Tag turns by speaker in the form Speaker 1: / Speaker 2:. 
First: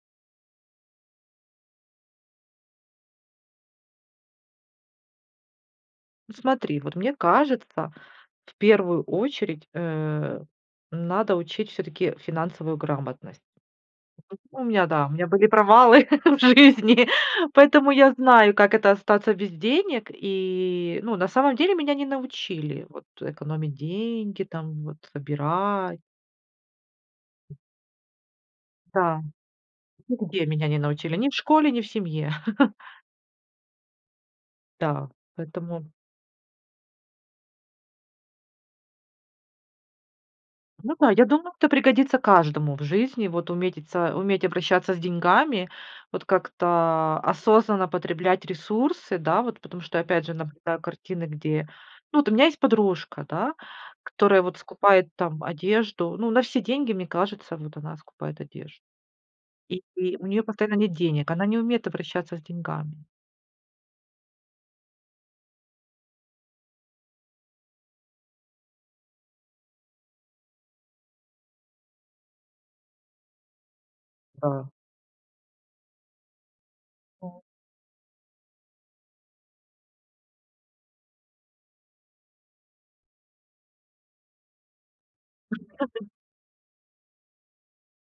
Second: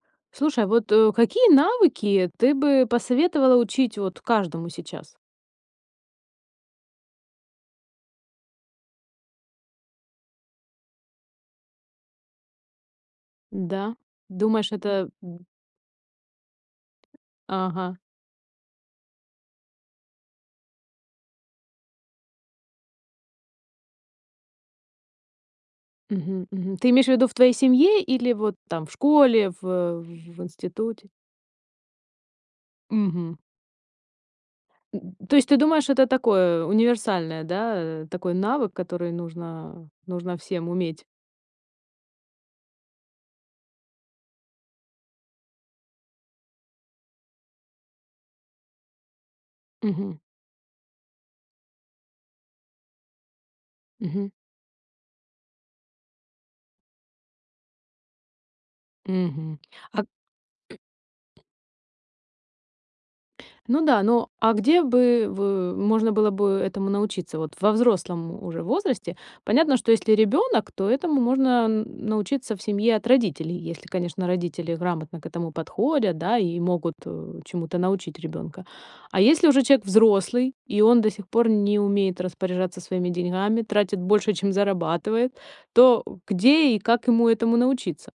Speaker 1: Слушай, а вот, э, какие навыки ты бы посоветовала учить вот каждому сейчас?
Speaker 2: Ну смотри, вот мне кажется, в первую очередь, э, надо учить всё-таки финансовую грамотность.
Speaker 1: Да.
Speaker 2: [unintelligible] У
Speaker 1: Думаешь,
Speaker 2: меня, да,
Speaker 1: это,
Speaker 2: у меня
Speaker 1: м
Speaker 2: были провалы в жизни, поэтому
Speaker 1: Ага.
Speaker 2: я знаю, как это остаться без денег. И, ну, на самом деле, меня не научили, вот, э, экономить деньги, там, вот, выбирать.
Speaker 1: Мгм, мгм. Ты имеешь в виду в твоей семье или вот там в
Speaker 2: Да.
Speaker 1: школе, в э, в
Speaker 2: Нигде меня не
Speaker 1: институте?
Speaker 2: научили. Ни в школе, ни в семье.
Speaker 1: Мгм.
Speaker 2: Да,
Speaker 1: М, то есть ты думаешь,
Speaker 2: поэтому
Speaker 1: что это такое универсальное, да, э, такой навык, который нужно нужно всем
Speaker 2: Ну
Speaker 1: уметь.
Speaker 2: да, я думаю, это пригодится каждому в жизни. Вот уметитса уметь обращаться с деньгами, вот как-то, а, осознанно потреблять ресурсы, да, вот, потому что,
Speaker 1: Мгм.
Speaker 2: опять же, наблюдаю картины, где ну, вот у меня есть подружка, да,
Speaker 1: Мгм.
Speaker 2: которая вот скупает там одежду. Ну, на все деньги, мне кажется, вот она скупает одежду,
Speaker 1: Мгм,
Speaker 2: и
Speaker 1: а к
Speaker 2: и у неё постоянно нет денег. Она не умеет обращаться с деньгами.
Speaker 1: Ну да, но а где бы вы можно было бы этому научиться? Вот во взрослом уже возрасте. Понятно, что если ребёнок, то этому можно н научиться в семье от родителей. Если, конечно,
Speaker 2: Да.
Speaker 1: родители грамотно к этому подходят, да, и могут, э, чему-то научить ребёнка. А если уже человек взрослый и он до сих пор не умеет распоряжаться своими деньгами, тратит больше, чем зарабатывает, то,
Speaker 2: [unintelligible]
Speaker 1: э, где и как ему этому научиться?